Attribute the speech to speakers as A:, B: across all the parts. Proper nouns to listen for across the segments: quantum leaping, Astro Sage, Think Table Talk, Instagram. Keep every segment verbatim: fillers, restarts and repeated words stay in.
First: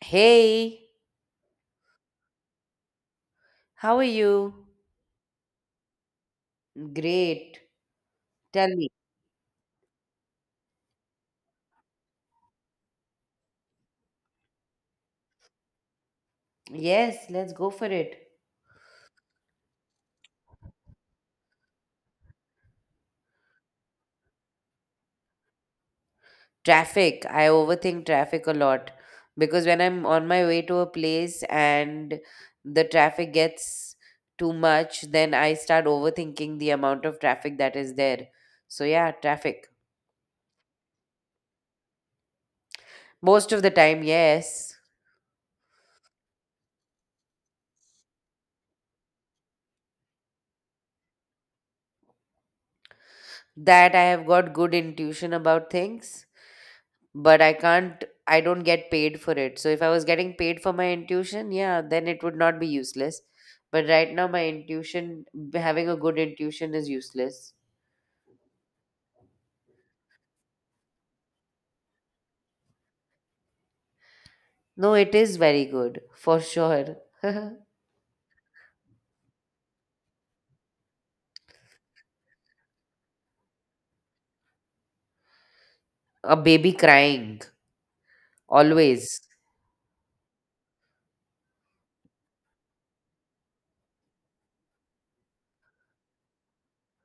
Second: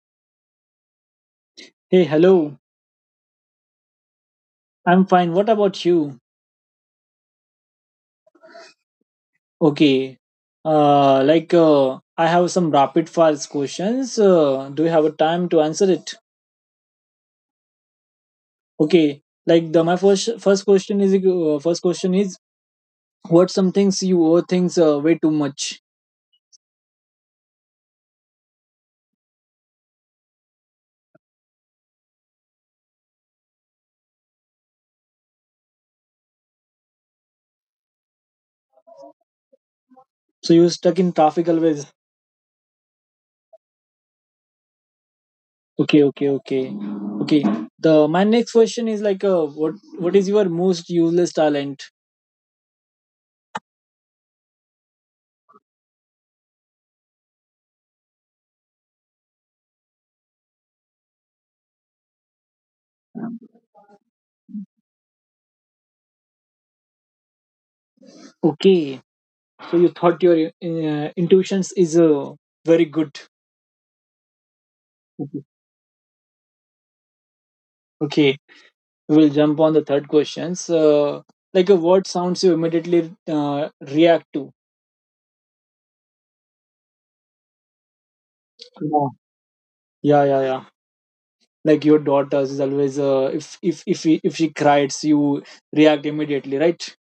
A: Hey,
B: Hey, hello.
A: how are you?
B: I'm fine. What about you?
A: Great. Tell me.
B: Okay. Uh, like uh, I have some rapid fire questions. Uh, do you have a time to answer it?
A: Yes, let's go for it.
B: Okay. Like the my first first question is uh, first question is what some things you overthink uh, way too much.
A: Traffic. I overthink traffic a lot because when I'm on my way to a place and the traffic gets too much, then I start overthinking the amount of traffic that is there. So, yeah, traffic.
B: So you stuck in traffic always.
A: Most of the time, yes.
B: Okay, okay, okay, okay. The my next question is like uh, what what is your most useless talent?
A: That I have got good intuition about things. But I can't, I don't get paid for it. So if I was getting paid for my intuition, yeah, then it would not be useless. But right now my intuition having a good intuition is useless.
B: Okay. So you thought your uh, intuitions is uh, very good.
A: No, it is very good for sure.
B: Okay. We'll jump on the third questions. Uh, like a word sounds you immediately uh, react to.
A: A baby crying always.
B: Yeah, yeah, yeah. yeah. Like your daughters is always uh, if if if he- if she cries, you react immediately, right?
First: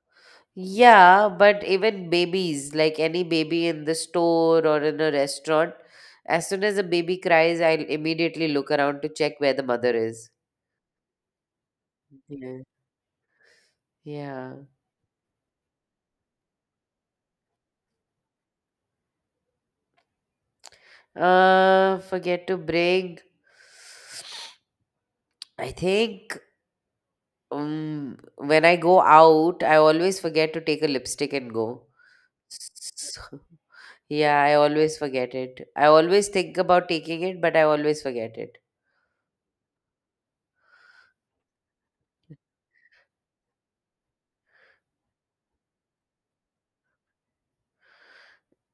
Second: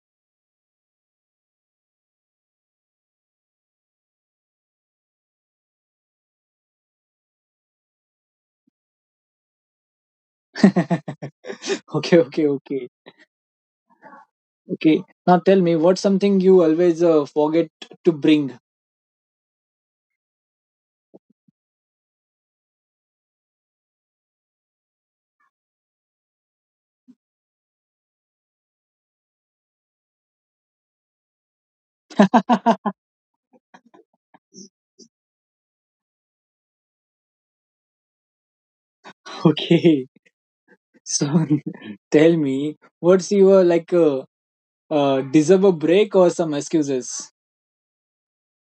A: Yeah, but even babies, like any baby in the store or in a restaurant, as soon as a baby cries, I'll immediately look around to check where the mother is.
B: okay, okay,
A: Yeah.
B: okay,
A: Yeah.
B: okay. Now tell me, what's something you always uh, forget to bring?
A: Uh, forget to bring. I think um, when I go out, I always forget to take a lipstick and go. So, yeah, I always forget it. I always think about taking it, but I always forget it.
B: okay, so tell me, what's your like uh, uh, deserve a break or some excuses?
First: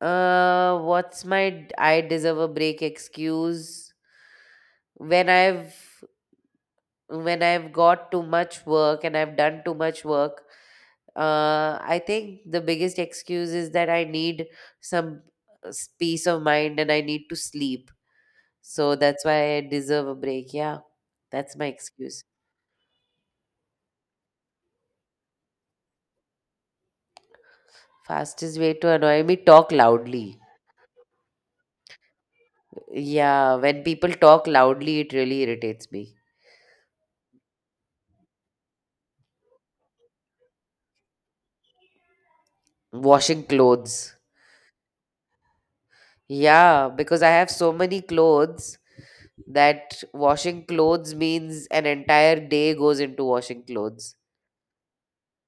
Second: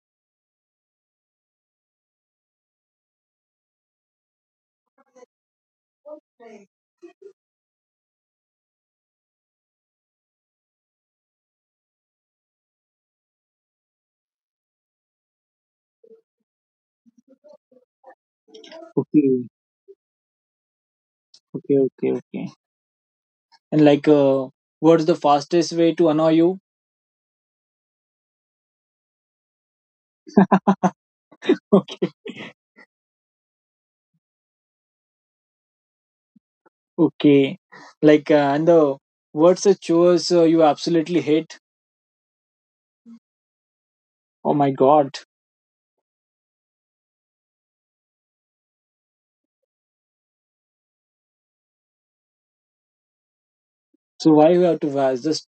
A: Uh, what's my d- I deserve a break excuse? When I've when I've got too much work and I've done too much work. Uh, I think the biggest excuse is that I need some uh, s- peace of mind and I need to sleep. So that's why
B: Okay,
A: I deserve a break. Yeah, that's my
B: okay, okay,
A: excuse.
B: okay. And like, uh, what's the fastest way to annoy you?
A: Fastest way to annoy me, talk loudly.
B: Okay,
A: Yeah, when people talk loudly, it really irritates me.
B: okay. Like, uh, and the what's the chores uh, you absolutely hate?
A: Washing clothes.
B: Oh my god!
A: Yeah, because I have so many clothes that washing clothes means an entire day goes into washing clothes.
B: So why you have to wash? Just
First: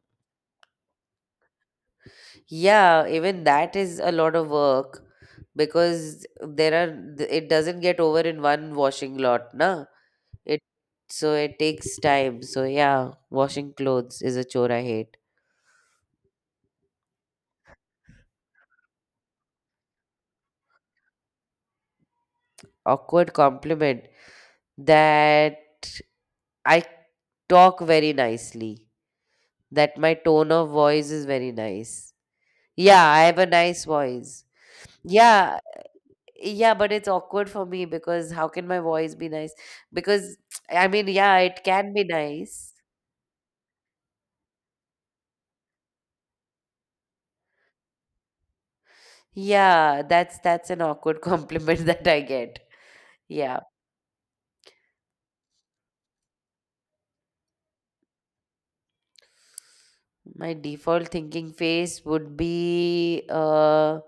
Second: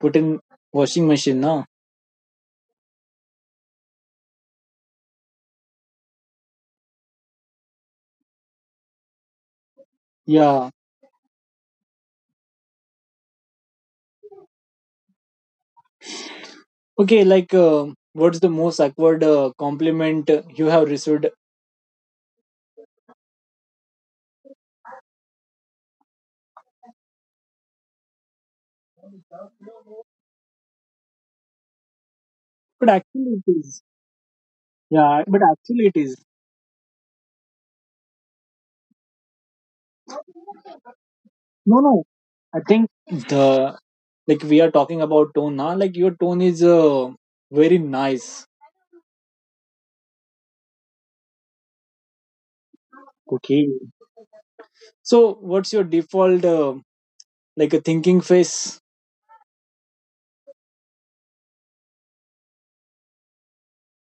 B: put in washing machine, no?
A: Yeah, even that is a lot of work because there are th- it doesn't get over in one washing lot, na. It
B: Yeah.
A: So it takes time. So yeah, washing clothes is a chore I hate.
B: Okay. Like, uh, what's the most awkward uh, compliment you have received?
A: Awkward compliment that I talk very nicely, that my tone of voice is very nice.
B: But
A: Yeah, I have
B: actually,
A: a
B: it is.
A: nice voice.
B: Yeah. But
A: Yeah,
B: actually, it is.
A: yeah, but it's awkward for me because how can my voice be nice? Because I mean, yeah, it
B: No,
A: can
B: no.
A: be
B: I
A: nice.
B: think the like we are talking about tone now. Like your tone is uh, very nice.
A: Yeah, that's that's an awkward compliment that I get. Yeah,
B: Okay. So, what's your default uh, like a thinking face?
A: my default thinking face would be uh,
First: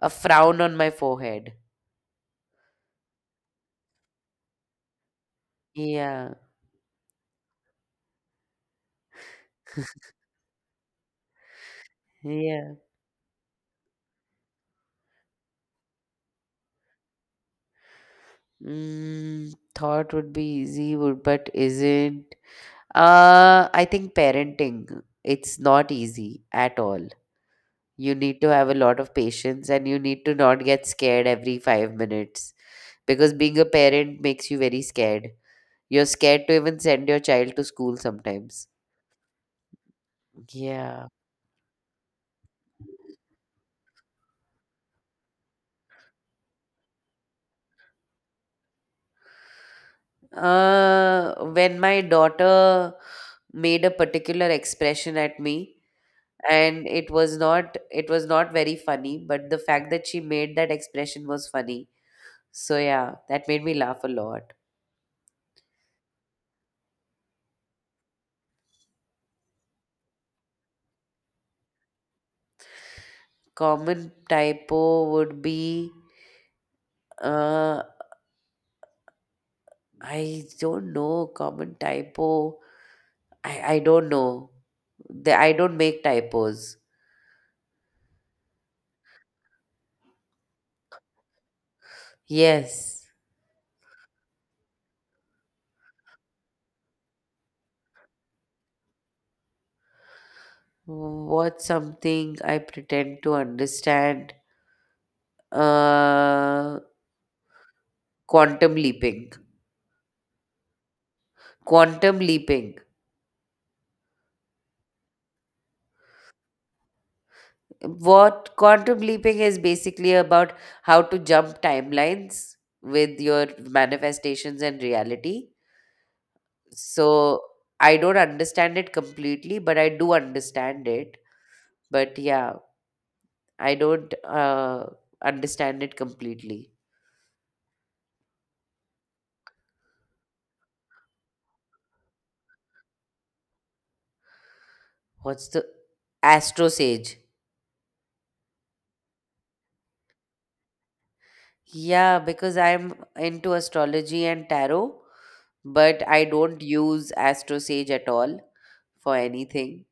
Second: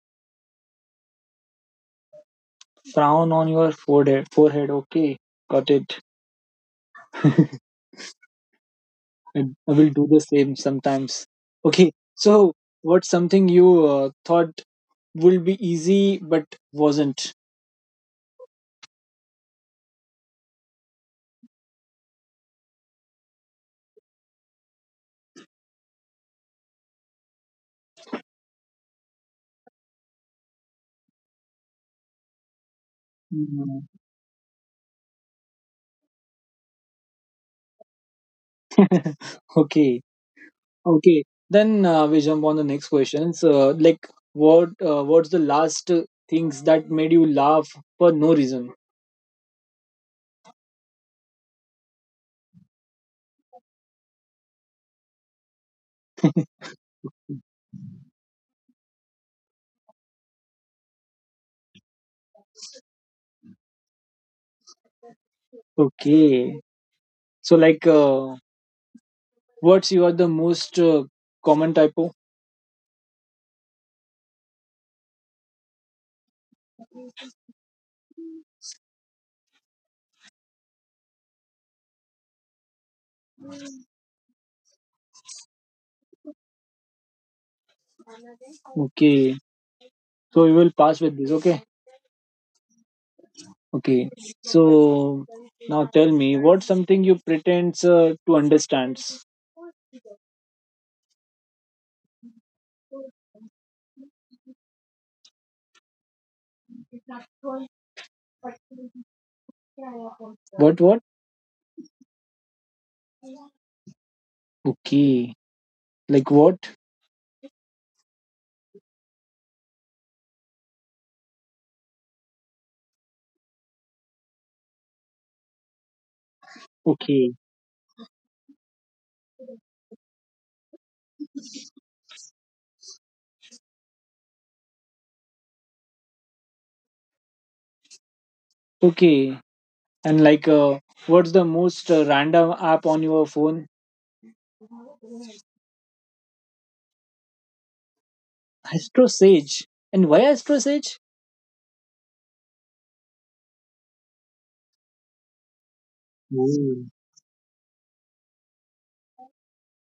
A: a frown on my forehead.
B: Frown on your forehead. Forehead. Okay, got it.
A: Yeah,
B: I, I will do the same sometimes. Okay. So,
A: yeah.
B: what's something you uh, thought would be easy but wasn't?
A: Mm, thought would be easy, would but isn't. Uh, I think parenting, it's not easy at all. You need to have a lot of patience and you need to not get scared every five minutes because being a
B: Mm.
A: parent makes you very scared. You're scared to even send your child to school sometimes.
B: Okay.
A: Yeah.
B: Okay. Then uh, we jump on the next questions. Uh, like, what? Uh, what's the last uh, things that made you laugh for no reason?
A: Uh, when my daughter made a particular expression at me, and it was not it was not very funny, but the fact that she made that expression was funny. So yeah, that made me laugh a lot.
B: Okay. So, like. Uh, What's your the most uh, common typo?
A: Common typo would be uh I don't know common typo. I I don't know. The, I don't make typos.
B: Okay, so we will pass with this. Okay,
A: Yes.
B: okay. So now tell me, what's something you pretends uh, to understands?
A: What's something I pretend to understand? Uh, Quantum leaping.
B: What? What?
A: Quantum leaping.
B: Okay. Like what?
A: What quantum leaping is basically about how to jump timelines with your manifestations and reality.
B: Okay.
A: So I don't understand it completely, but I do understand it. But yeah, I don't uh, understand it completely.
B: Okay. And like, uh, what's the most uh, random app on your phone?
A: What's the Astro Sage?
B: Astro Sage. And why Astro Sage?
A: Yeah, because I'm into astrology and tarot, but I don't
B: Oh.
A: use Astro Sage at all for anything.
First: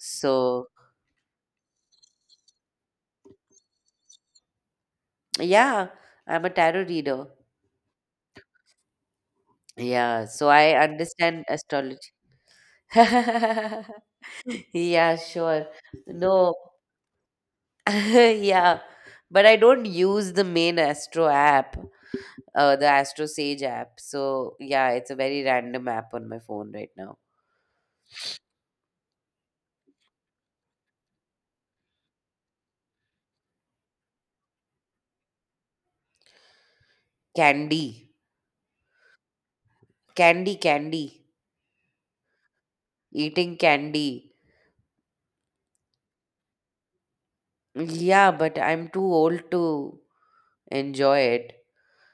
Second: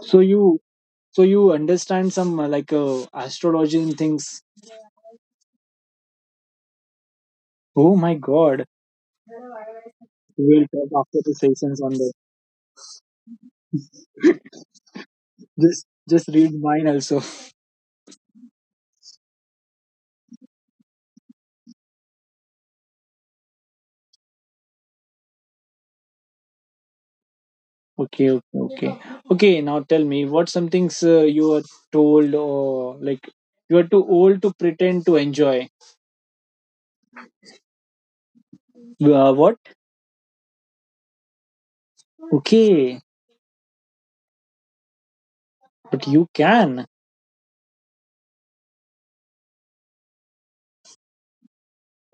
B: So you, so you understand some uh, like uh, astrology and things.
A: yeah, I'm a tarot reader.
B: Oh my god.
A: Yeah, so
B: We'll
A: I
B: talk after the
A: understand
B: sessions on
A: astrology.
B: that.
A: Yeah, sure.
B: Just just read
A: No,
B: mine also.
A: yeah, but I don't use the main Astro app, uh, the Astro Sage app. So, yeah, it's a very random app on my phone right now.
B: Okay, okay, okay. Okay, now tell me what some things uh, you are told or like you are too old to pretend to enjoy.
A: Candy,
B: Uh, what?
A: candy, candy.
B: Okay,
A: Eating candy.
B: but you can.
A: Yeah, but I'm too old to enjoy it.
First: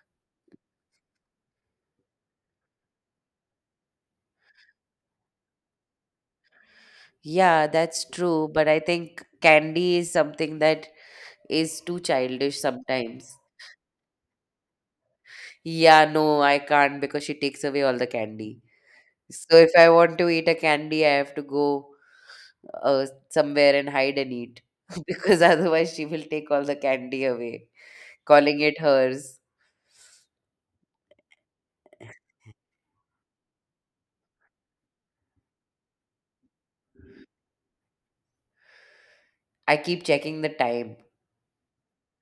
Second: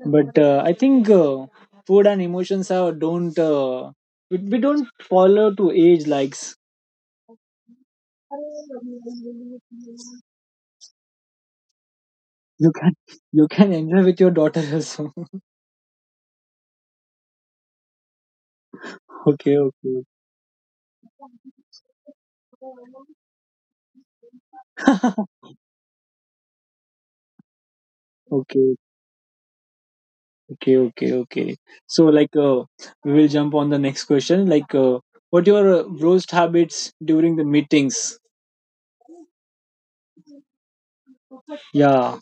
B: But uh, I think uh, food and emotions are don't uh, we, we don't follow to age likes.
A: Yeah, that's true. But I think candy is something that is too childish
B: You can
A: sometimes.
B: you can enjoy with your daughter also.
A: Yeah, no, I can't because she takes away all the candy.
B: Okay,
A: So if I
B: okay.
A: want to eat a candy, I have to go uh, somewhere and hide and eat because otherwise she will take all the candy away, calling
B: Okay.
A: it hers.
B: Okay, okay, okay. So, like, uh, we will jump on the next question. Like, uh, what your uh, roast habits during the meetings?
A: I keep checking the time.
B: Yeah,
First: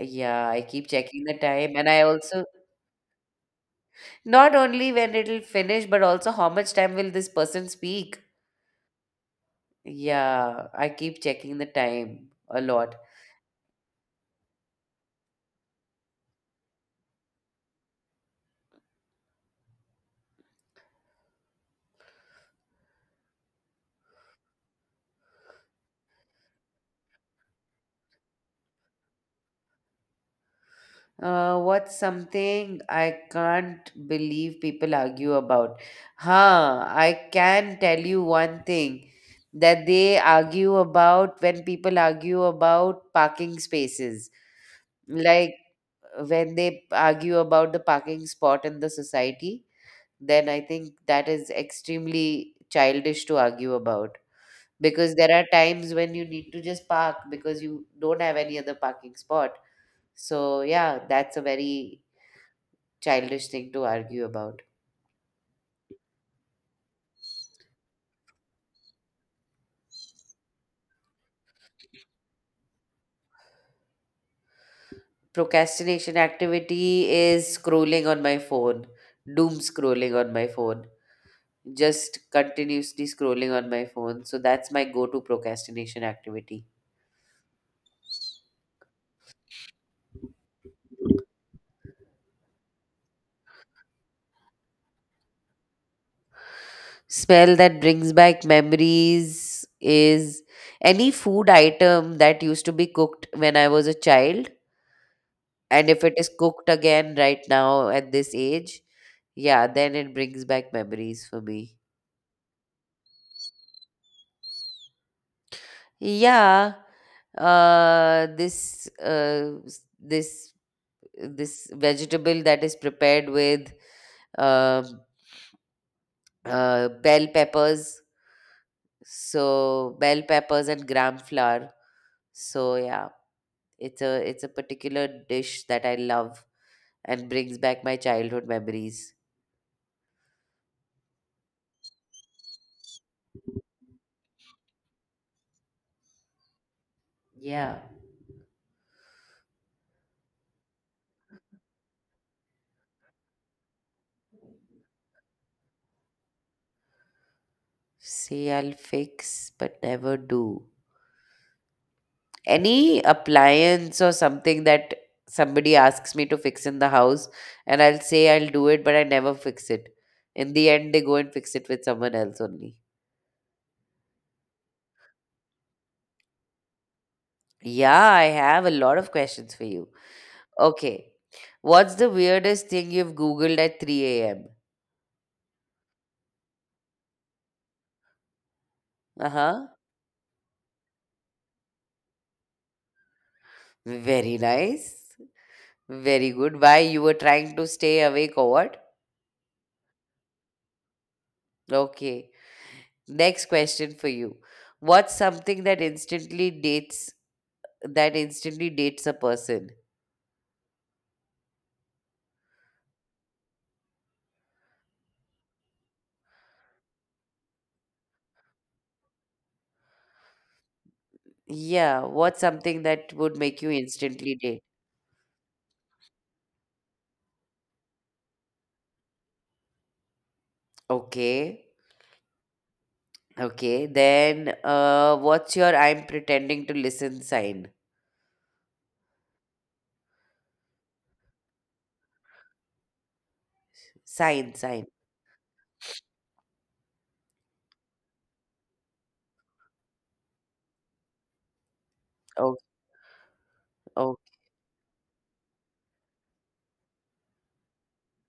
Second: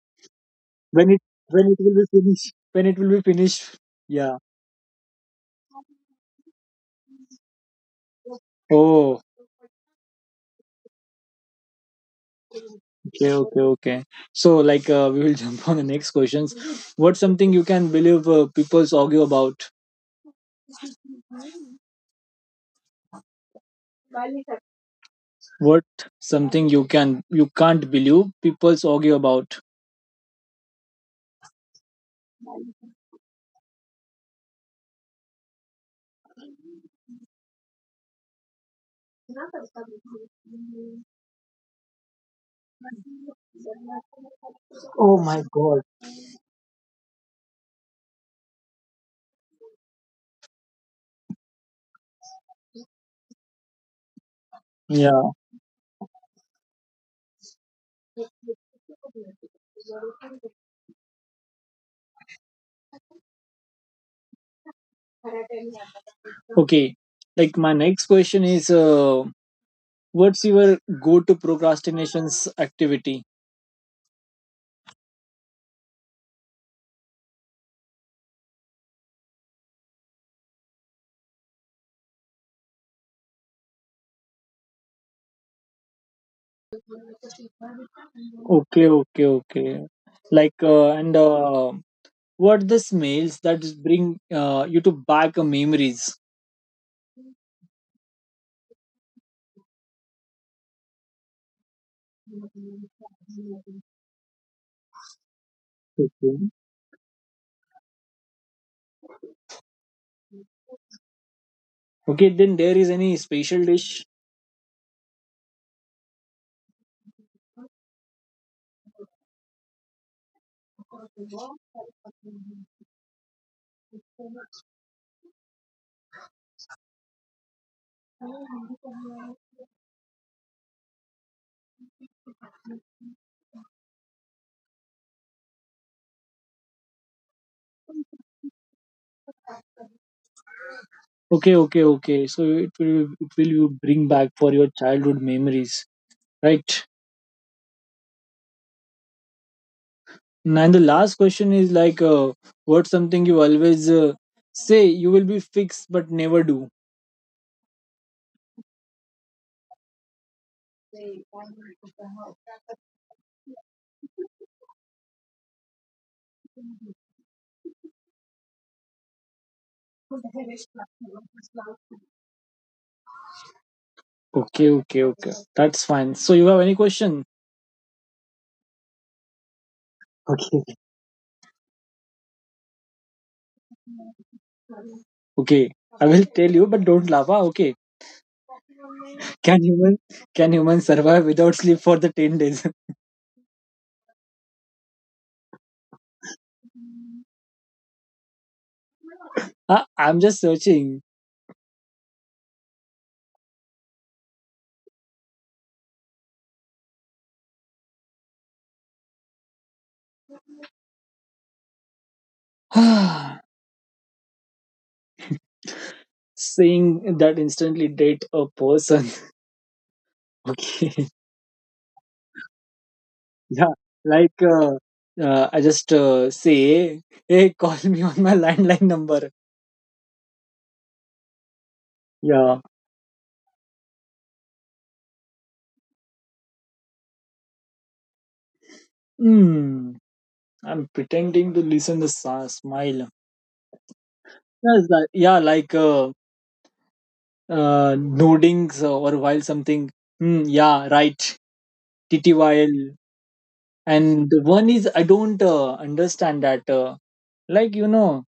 A: Yeah, I keep
B: when it
A: checking the
B: when it
A: time, and
B: will
A: I
B: be
A: also
B: finished. When it will be finished. Yeah.
A: not only when it'll finish, but also how much time will this person speak?
B: Oh,
A: Yeah, I keep checking the time a lot.
B: okay, okay, okay. So, like, uh, we will jump on the next questions. What's something you can believe uh, people's argue about? What something you can you can't believe people's argue about?
A: Uh, what's something I can't believe people argue about? Huh, I can tell you one thing that they argue about when people argue about parking spaces.
B: Oh my
A: Like
B: god.
A: when they argue about the parking spot in the society, then I think that is extremely childish to argue about, because there
B: Yeah.
A: are times when you need to just park because you don't have any other parking spot. So, yeah, that's a very childish thing to argue about.
B: Okay. Like my next question is, uh, what's your go-to procrastination's activity?
A: Procrastination activity is scrolling on my phone, doom scrolling on my phone, just continuously scrolling on my phone. So, that's my go to procrastination activity.
B: Okay, okay, okay. Like, uh, and uh, What the smells that bring uh, you to back uh, memories?
A: Smell that brings back memories is any food item that used to be cooked when I was a child, and if it is
B: Okay.
A: cooked again right now at this age, yeah, then it brings back memories for me.
B: Okay, then there is any special dish?
A: Yeah, uh, this uh, s- this this vegetable that is prepared with um uh, bell peppers. So bell peppers and gram flour. So yeah, it's a it's a particular dish that I love and brings back my childhood memories.
B: Okay, okay, okay. So it will it will you bring back for your childhood memories, right?
A: Yeah.
B: And the last question is like, uh, what's something you always uh, say you will be fixed but never do?
A: Say I'll fix, but never do. Any appliance or something that somebody asks me to fix in the house, and I'll say I'll do it, but I never fix it. In the end, they go and fix it with someone else only.
B: Okay, okay, okay. That's fine. So you have any question?
A: Yeah, I have a lot of questions for you.
B: Okay.
A: Okay. What's the weirdest thing you've Googled at three a m?
B: Okay. I will tell you, but don't laugh. Ah, okay.
A: Uh
B: Can
A: huh.
B: human can humans survive without sleep for the ten days?
A: Very nice. Very good. Why? You were trying to stay awake or what?
B: Ah, I'm just searching.
A: Okay. Next question for you. What's something that instantly dates that instantly dates a person?
B: Saying that instantly date a person. Okay.
A: Yeah, what's something that would make you
B: Yeah. Like
A: instantly date?
B: uh, uh, I just uh, say, hey, call me on my landline number.
A: Okay.
B: Yeah.
A: Okay. Then uh what's your I'm pretending to listen sign?
B: Hmm. I'm pretending to listen the sa- Smile.
A: Sign,
B: Yes,
A: sign.
B: like, yeah, like uh, uh, noddings or while something, "Hmm, yeah right,
A: Oh,
B: ttyl."
A: oh,
B: And the one is I don't uh, understand that, uh, like you know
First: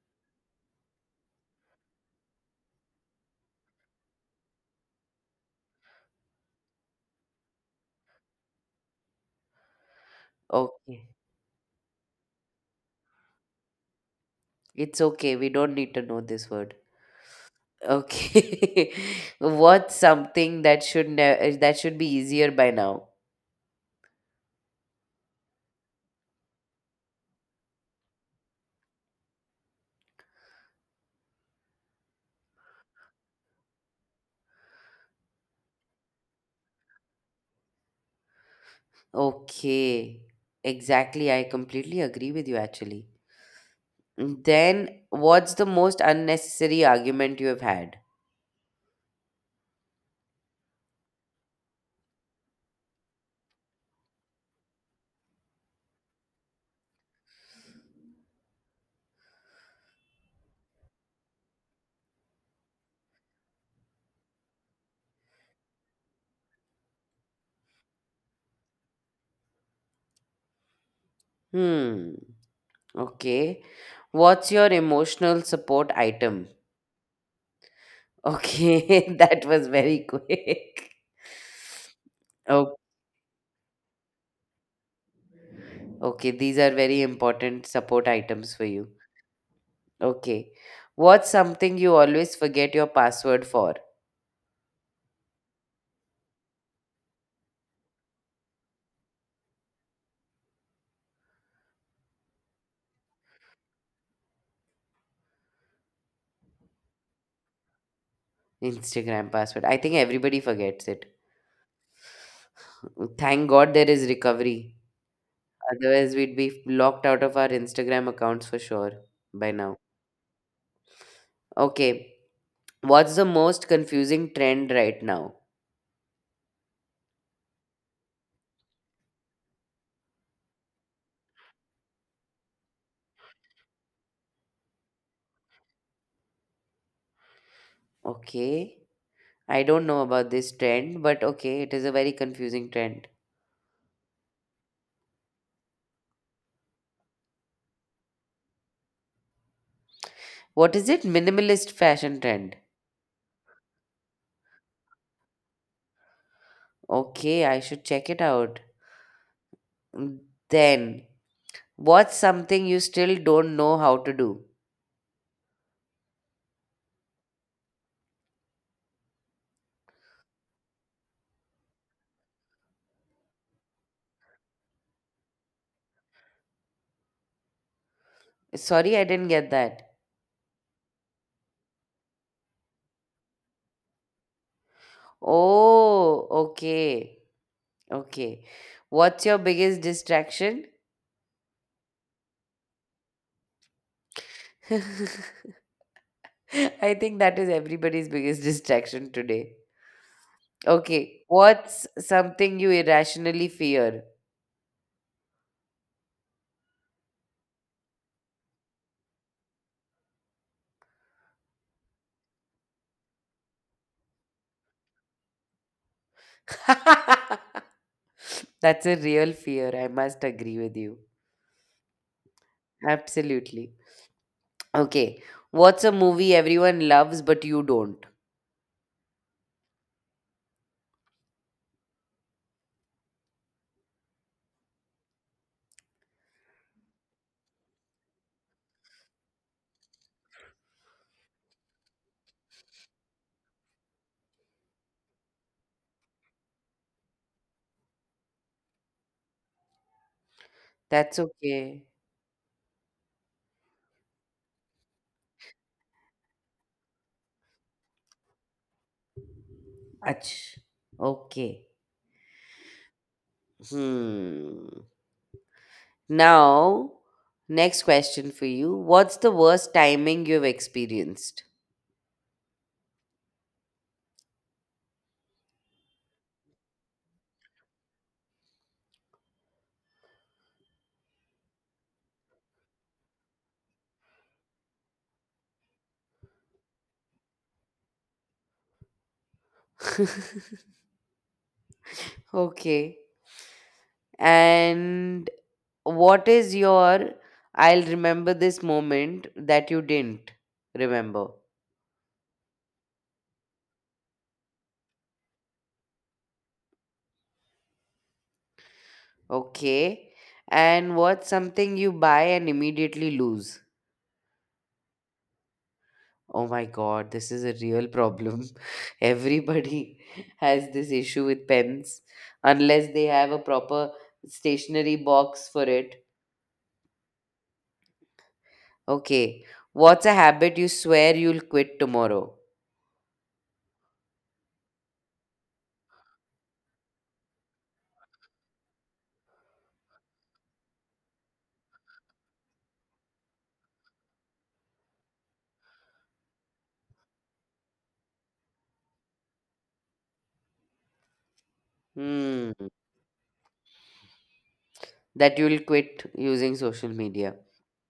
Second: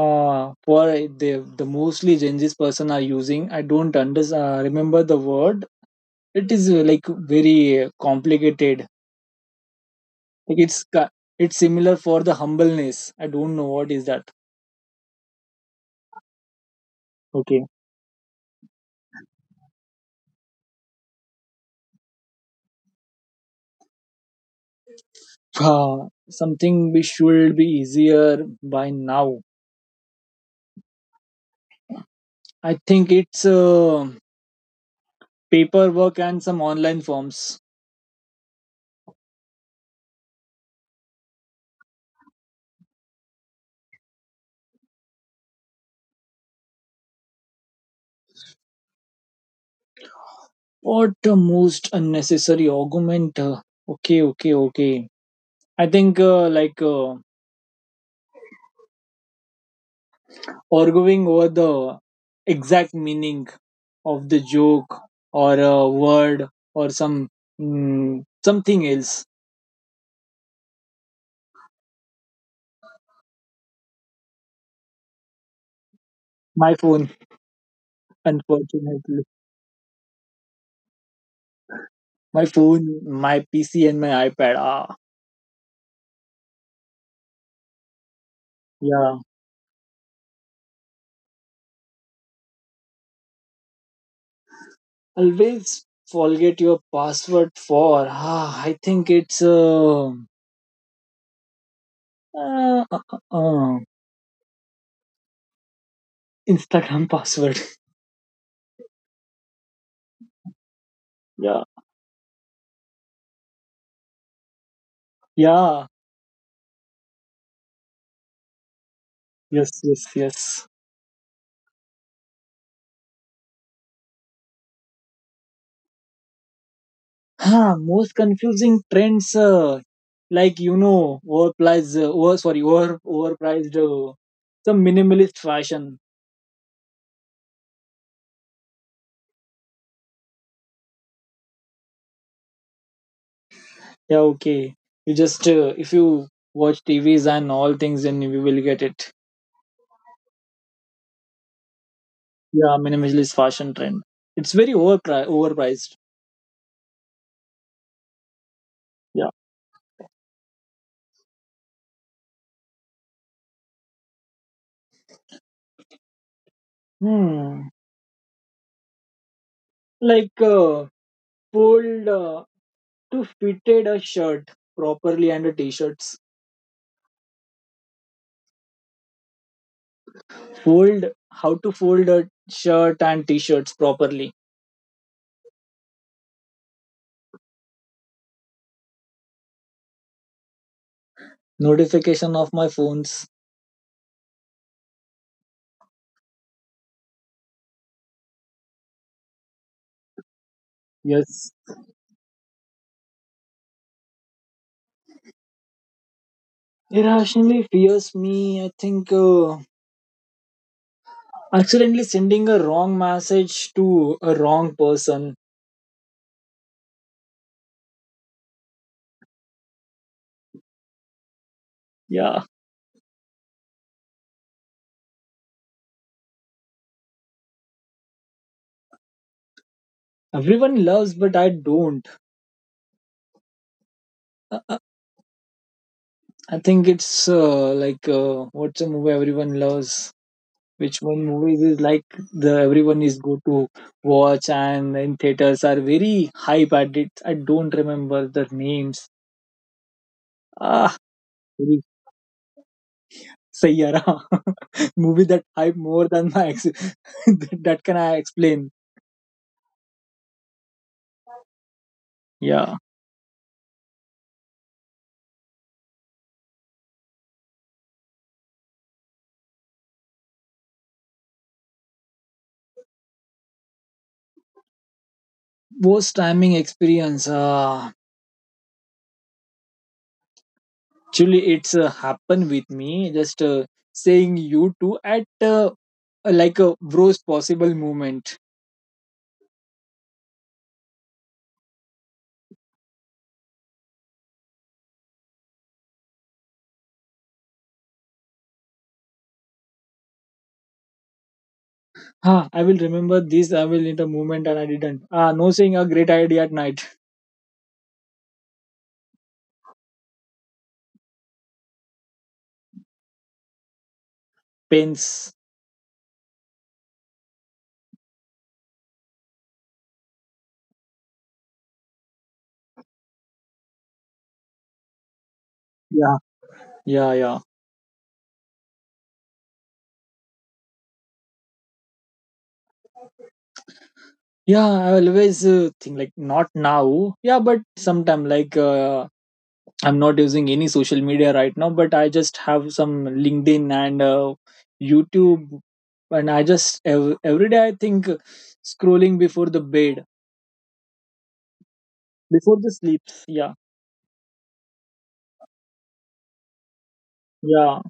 B: uh, for the the mostly gen z's person are using. I don't under, uh, remember the word. It is uh, like very uh, complicated. like it's
A: okay.
B: ca- it's similar for the humbleness. I don't know what is that.
A: It's okay. We don't need to know this word.
B: Okay.
A: Okay. What's something that should ne- that should be easier by now?
B: uh, Something we should be easier by now. I think it's uh, paperwork and some online forms.
A: Okay, exactly. I completely agree with you actually. Then, what's the most unnecessary argument you have had?
B: What a most unnecessary argument. uh, Okay, okay, okay. I think uh, like uh, arguing over the exact meaning of the joke or a word or some mm, something else.
A: Hmm, okay. What's your emotional support item?
B: My phone,
A: Okay,
B: unfortunately,
A: that was very quick.
B: my
A: Oh,
B: phone, my P C, and my iPad. Ah,
A: okay. These are very important support items for you.
B: yeah.
A: Okay. What's something you always forget your password for?
B: Always forget your password for. Ah, I think it's. Uh, uh, uh, uh, uh. Instagram password.
A: Instagram password. I think everybody forgets it.
B: Yeah.
A: Thank God there is recovery.
B: Yeah.
A: Otherwise, we'd be locked out of our Instagram accounts for sure by
B: Yes,
A: now.
B: yes, yes.
A: Okay, what's the most confusing trend right now?
B: Huh, most confusing trends uh, like you know overpriced, uh, over sorry over overpriced uh, some minimalist fashion.
A: Okay, I don't know about this trend, but okay, it is a very confusing trend.
B: Yeah, okay. You just uh, if you watch T V's and all things, then you will get it.
A: What is it? Minimalist fashion trend.
B: Yeah, minimalist fashion trend. It's very overpri- overpriced.
A: Okay, I should check it out.
B: Yeah.
A: Mm, Then, what's something you still don't know how to do?
B: Hmm. Like uh, fold uh, to fitted a shirt properly and a t-shirt
A: Sorry, I didn't get that.
B: fold How to fold a shirt and t-shirts properly.
A: Oh, okay, okay. What's your biggest distraction?
B: Notification of my phones.
A: I think that is everybody's biggest distraction today. Okay,
B: Yes,
A: what's something you irrationally fear?
B: irrationally fears me. I think uh, accidentally sending a wrong message to a wrong person.
A: That's a real fear, I must agree with you.
B: Yeah,
A: Absolutely. Okay, what's a movie everyone loves but you don't?
B: everyone loves but I don't. Uh, uh, I think it's uh, like uh, what's a movie everyone loves, which one movies is like the everyone is go to watch and in theaters are very hype at it. I don't remember the names. Ah,
A: That's okay.
B: Sayyara movie that hype more than my ex- that can I explain.
A: Ach. Okay.
B: Yeah,
A: Hmm. Now, next question for you. What's the worst timing you've experienced?
B: post timing experience. Uh, actually, it's uh, happened with me. Just uh, saying you two at uh, like a worst possible moment.
A: Okay. And what is your I'll remember this moment that you didn't remember?
B: Ah, I will remember this. I will need a moment, and I didn't. Ah, no saying a great idea at night.
A: Okay. And what's something you buy and immediately lose?
B: Pains.
A: Oh my god, this is a real problem. Everybody has this issue with pens unless they have a proper stationery box for it.
B: Yeah, yeah, yeah.
A: Okay. What's a habit you swear you'll quit tomorrow?
B: Yeah, I always uh, think like not now. Yeah, but sometime like uh, I'm not using any social media right now, but I just have some LinkedIn and uh, YouTube, and I just ev- every day I think uh, scrolling before the bed,
A: Hmm.
B: before the sleeps. Yeah,
A: That you'll quit using social media.
B: yeah.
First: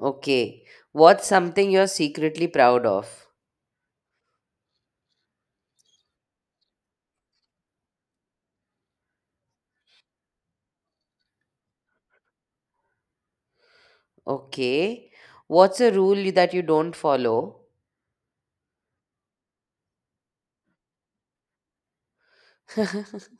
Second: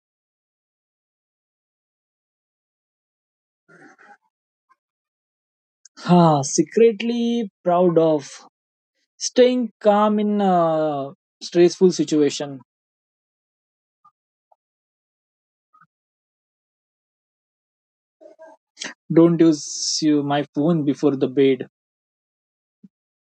A: Okay. What's something you're secretly proud of?
B: Ah, secretly proud of staying calm in a stressful situation.
A: Okay. What's a rule that you don't follow?
B: Don't use you, my phone before the bed.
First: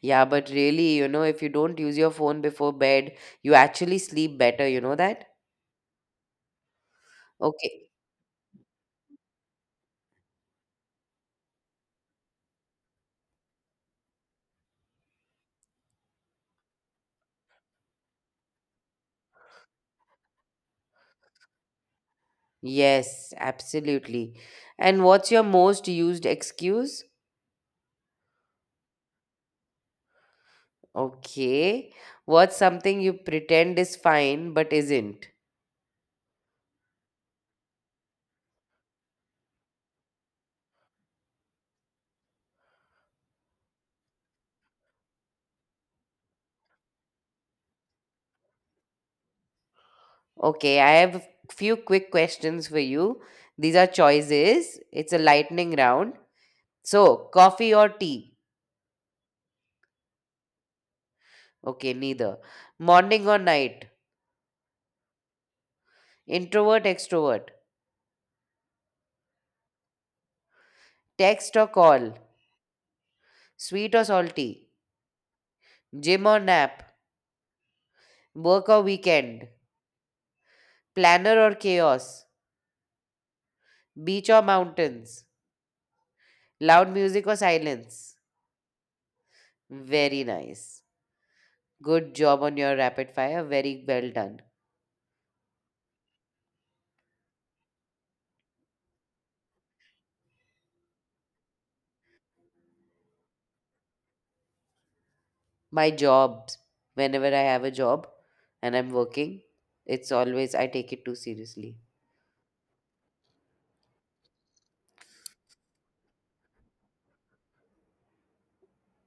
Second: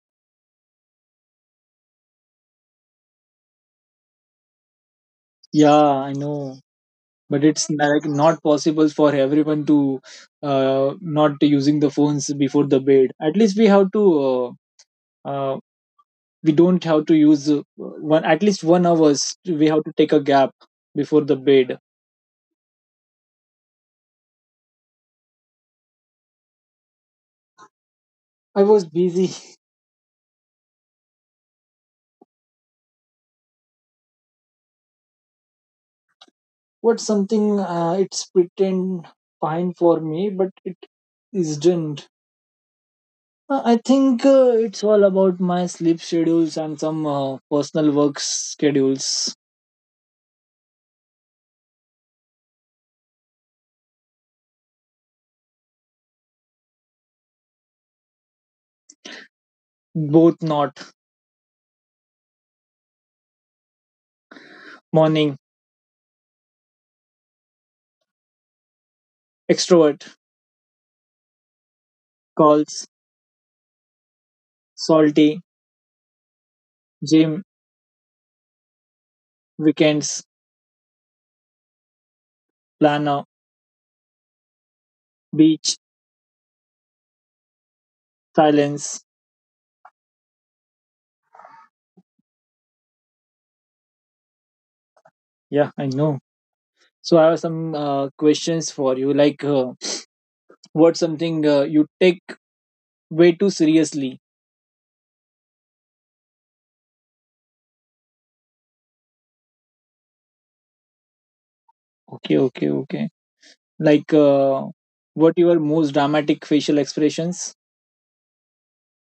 A: Yeah, but really, you know, if you don't use your phone before bed, you actually sleep better, you know that?
B: Yeah, I know. But it's
A: Okay.
B: like not possible for everyone to uh, not using the phones before the bed. At least we have to uh, uh, we don't have to use uh, one at least one hours. We have to take a gap before the bed.
A: Yes, absolutely. And what's your most used excuse?
B: I was busy.
A: Okay. What's something you pretend is fine but isn't?
B: What's something uh, it's pretend fine for me but it isn't? Uh, I think uh, it's all about my sleep schedules and some uh, personal work schedules.
A: Okay, I have a few quick questions for you. These are choices. It's a lightning round. So, coffee or tea?
B: Both not.
A: Okay, neither. Morning or night?
B: Morning.
A: Introvert, extrovert?
B: Extrovert.
A: Text or call?
B: Calls.
A: Sweet or salty?
B: Salty,
A: Gym or nap?
B: gym,
A: Work or weekend?
B: weekends,
A: Planner or chaos?
B: planner,
A: Beach or mountains?
B: beach,
A: Loud music or silence?
B: silence.
A: Very nice. Good job on your rapid fire. Very well done.
B: Yeah, I know. So I have some uh, questions for you. Like, uh, what's something uh, you take way too seriously?
A: My jobs, whenever I have a job and I'm working, it's always, I take it too seriously.
B: Okay, okay, okay. Like, uh, what your most dramatic facial expressions?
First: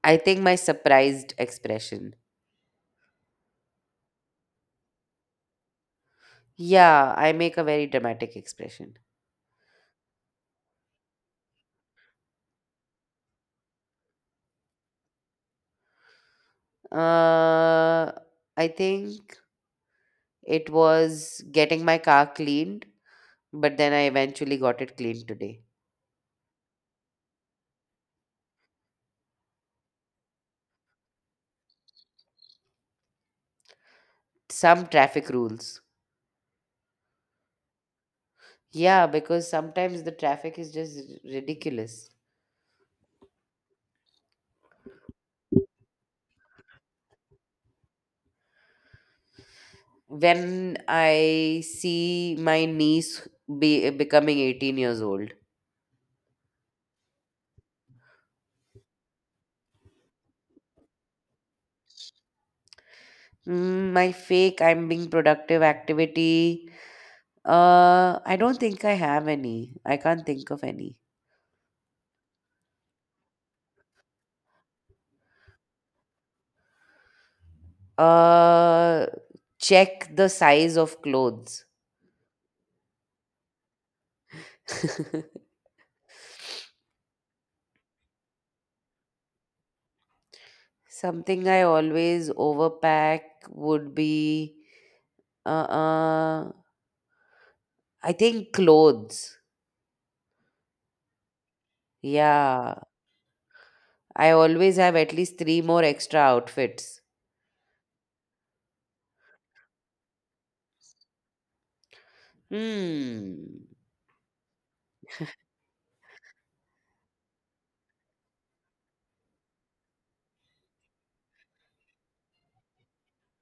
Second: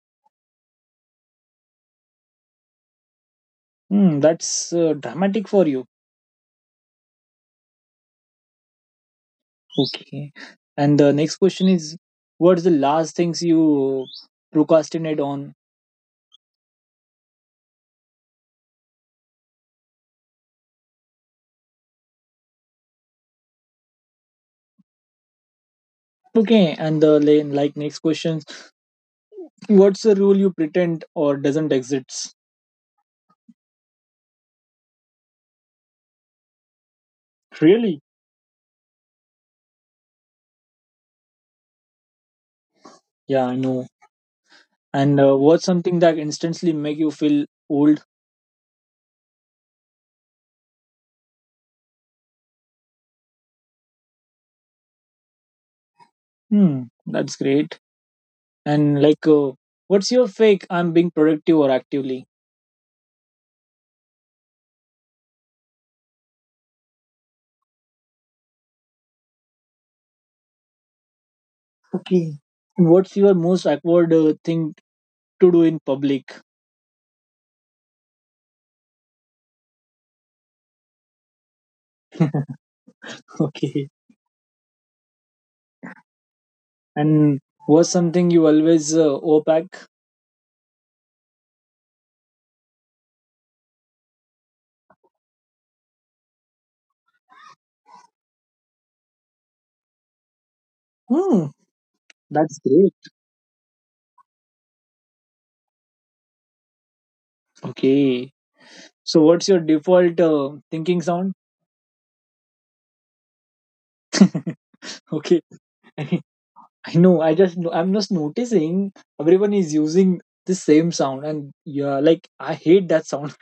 A: I think my surprised expression.
B: Hmm, that's uh, dramatic for you.
A: Yeah, I make a very dramatic expression.
B: Okay. And the next question is, what's the last things you procrastinate on?
A: Uh, I think it was getting my car cleaned, but then I eventually got it cleaned today.
B: Okay. And the la- like next question, what's a rule you pretend or doesn't exist?
A: Some traffic rules.
B: Really?
A: Yeah, because sometimes the traffic is just ridiculous.
B: Yeah, I know. And uh, what's something that instantly make you feel old?
A: When I see my niece be becoming eighteen years old.
B: Hmm, that's great. And like, uh, what's your fake? I'm being productive or actively.
A: Mm, my fake I'm being productive activity. Uh, I don't think I have any. I can't think of any.
B: Okay. And what's your most awkward uh, thing to do in public?
A: Uh, Check the size of clothes.
B: Okay. And what's something you always uh, opaque?
A: Something I always overpack would be uh, uh I think clothes.
B: Hmm. That's
A: Yeah,
B: great.
A: I always have at least three more extra outfits.
B: Okay. So what's your default uh, thinking sound?
A: Hmm.
B: Okay. I know. I just no- I'm just noticing everyone is using the same sound, and yeah, like I hate that sound.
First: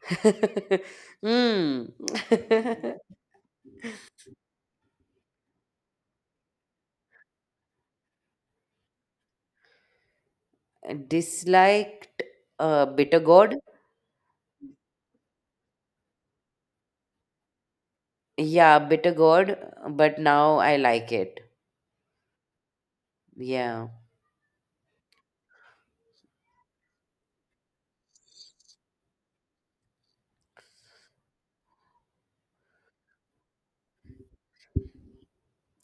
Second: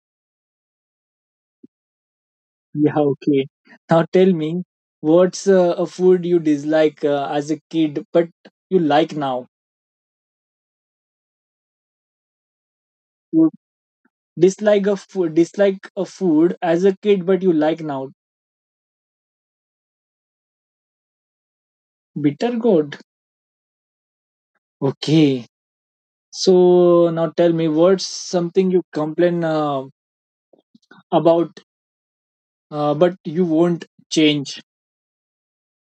A: Hmm.
B: Yeah, okay. Now tell me, what's uh, a food you dislike uh, as a kid, but you like now?
A: Disliked uh, bitter
B: You
A: gourd.
B: dislike a food, Dislike a food as a kid, but you like now.
A: Yeah, bitter gourd, but now I like it.
B: Bitter gourd.
A: Yeah.
B: Okay. So now tell me, what's something you complain uh, about, uh, but you won't change?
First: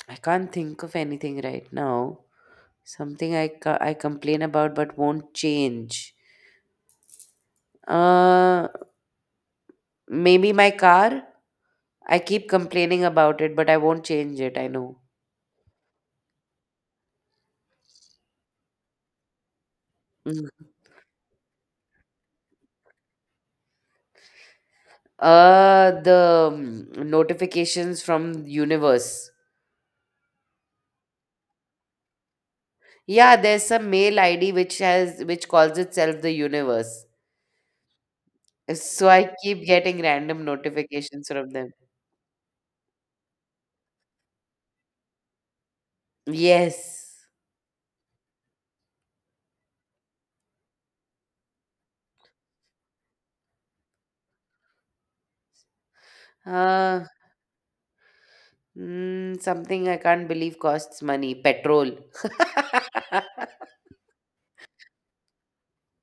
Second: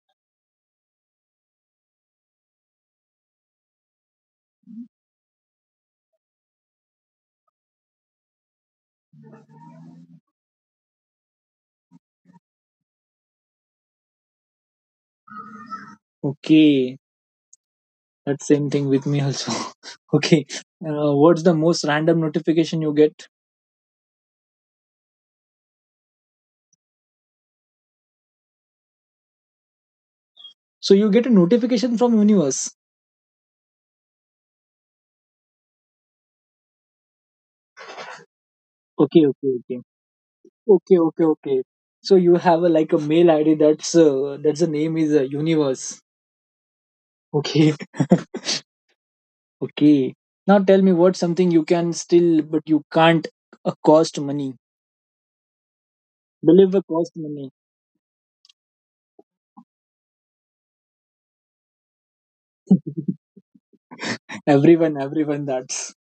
A: I can't think of anything right now. Something I, ca- I complain about but won't change. Uh, Maybe my car. I keep complaining about it, but I won't change it. I know.
B: Okay. That same thing with me also. Okay,
A: Mm.
B: uh, what's the most random notification you get?
A: Uh, the mm, notifications from universe.
B: So you get a notification from universe.
A: Yeah, there's some mail I D which has which calls itself the universe. So
B: Okay,
A: I
B: okay,
A: keep
B: okay,
A: getting random
B: okay, okay,
A: notifications from
B: okay.
A: them.
B: So you have a, like a mail I D that's uh, that's the name is uh, universe.
A: Yes.
B: Okay, okay. Now tell me what's something you can still but you can't uh, cost money. Believe a
A: Uh,
B: cost money.
A: Mm, something I can't believe costs money, petrol.
B: Everyone, everyone. That's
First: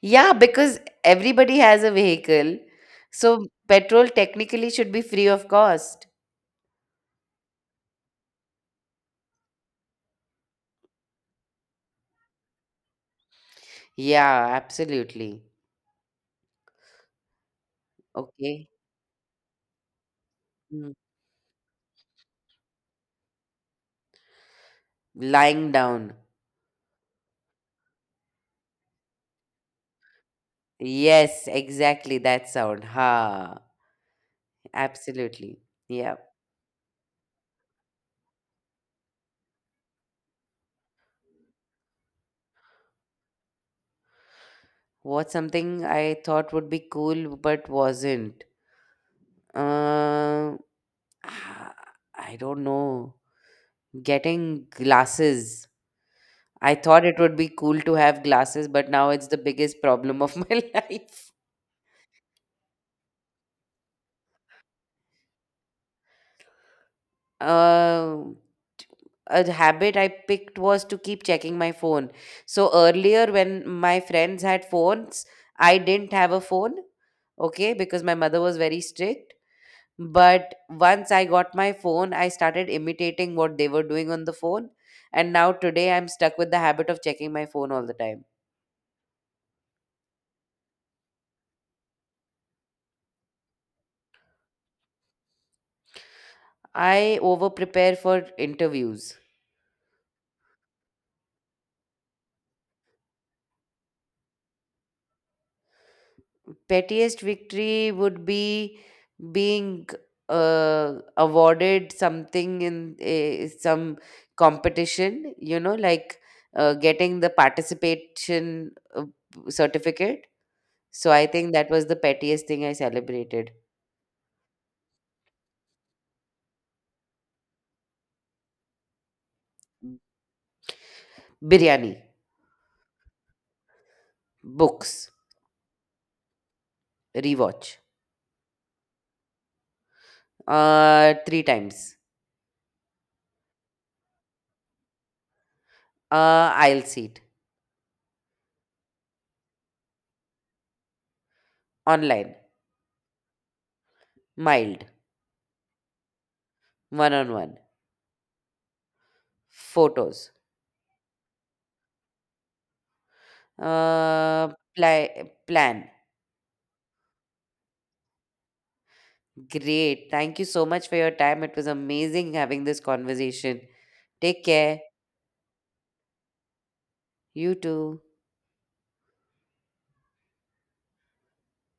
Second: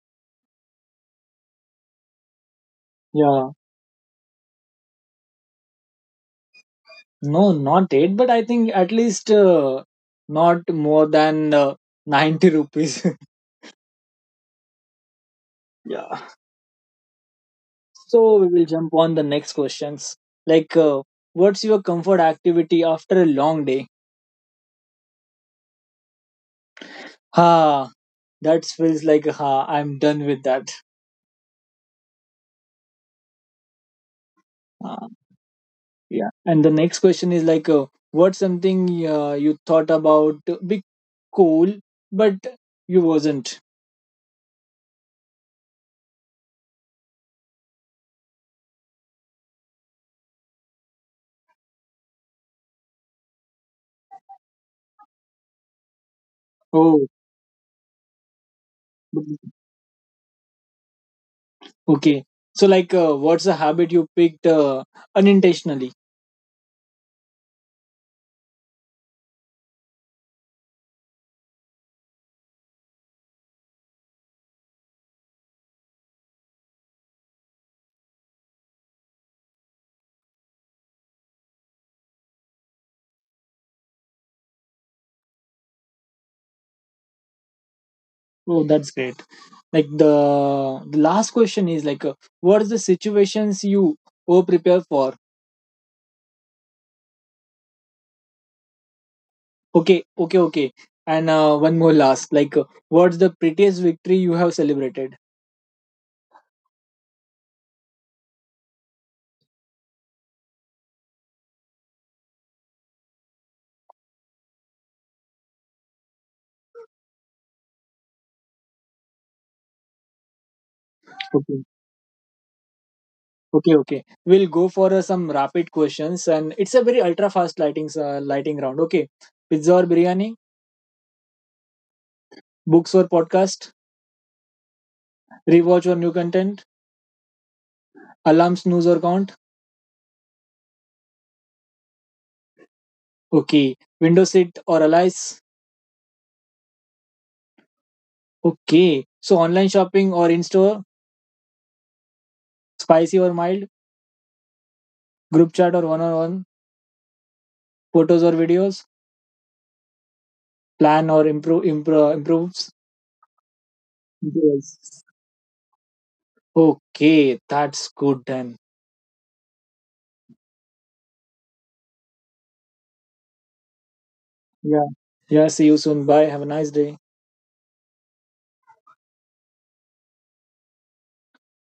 A: Yeah, because everybody has a vehicle. So
B: yeah.
A: petrol technically should be free of cost.
B: No, not eight, but I think at least uh, not more than uh, ninety rupees.
A: Yeah, absolutely.
B: Yeah. So we will
A: Okay.
B: jump on the next questions. Like,
A: Mm.
B: uh, what's your comfort activity after a long day?
A: Lying down.
B: Ha, that feels like, ha, I'm done with that.
A: Yes, exactly that sound. Ha.
B: Uh,
A: Absolutely. Yeah.
B: yeah. And the next question is like, uh, what's something uh, you thought about uh, be cool, but you wasn't?
A: What's something I thought would be cool but wasn't? Uh, ah, I don't know. Getting glasses. I thought
B: Oh,
A: it would be cool to have glasses, but now it's the biggest problem of my life.
B: okay. So, like, uh, what's a habit you picked uh, unintentionally?
A: Uh, a habit I picked was to keep checking my phone. So earlier, when my friends had phones, I didn't have a phone, okay, because my mother was very strict. But once I got my phone, I started imitating what they were doing on the phone. And now today, I'm stuck with the habit of checking my phone all the time.
B: Oh, that's great. Like the, the last question is like, uh, what is the situations you over prepare for?
A: I over prepare for interviews.
B: Okay, okay, okay. And uh, one more last, like, uh, what's the prettiest victory you have celebrated?
A: Pettiest victory would be being uh, awarded something in a, some competition, you know like uh, getting the participation uh, certificate. So I think
B: Okay,
A: that was the pettiest thing I celebrated.
B: okay, okay. We'll go for uh, some rapid questions, and it's a very ultra fast lighting uh, lighting round. Okay, pizza or biryani,
A: Biryani.
B: books or podcast,
A: Books.
B: rewatch or new content,
A: Rewatch.
B: alarm snooze or count.
A: Uh three times.
B: Okay, window seat or allies.
A: Uh aisle seat.
B: Okay, so online shopping or in store,
A: Online.
B: spicy or mild,
A: Mild.
B: group chat or one on one,
A: One on one.
B: photos or videos,
A: Photos.
B: plan or improve improve improves.
A: uh
B: Yes.
A: pla- Plan.
B: Okay, that's good then.
A: Great. Thank you so much for your time. It was amazing having this conversation. Take care.
B: Yeah. Yeah, see you soon. Bye. Have a nice day.
A: You too.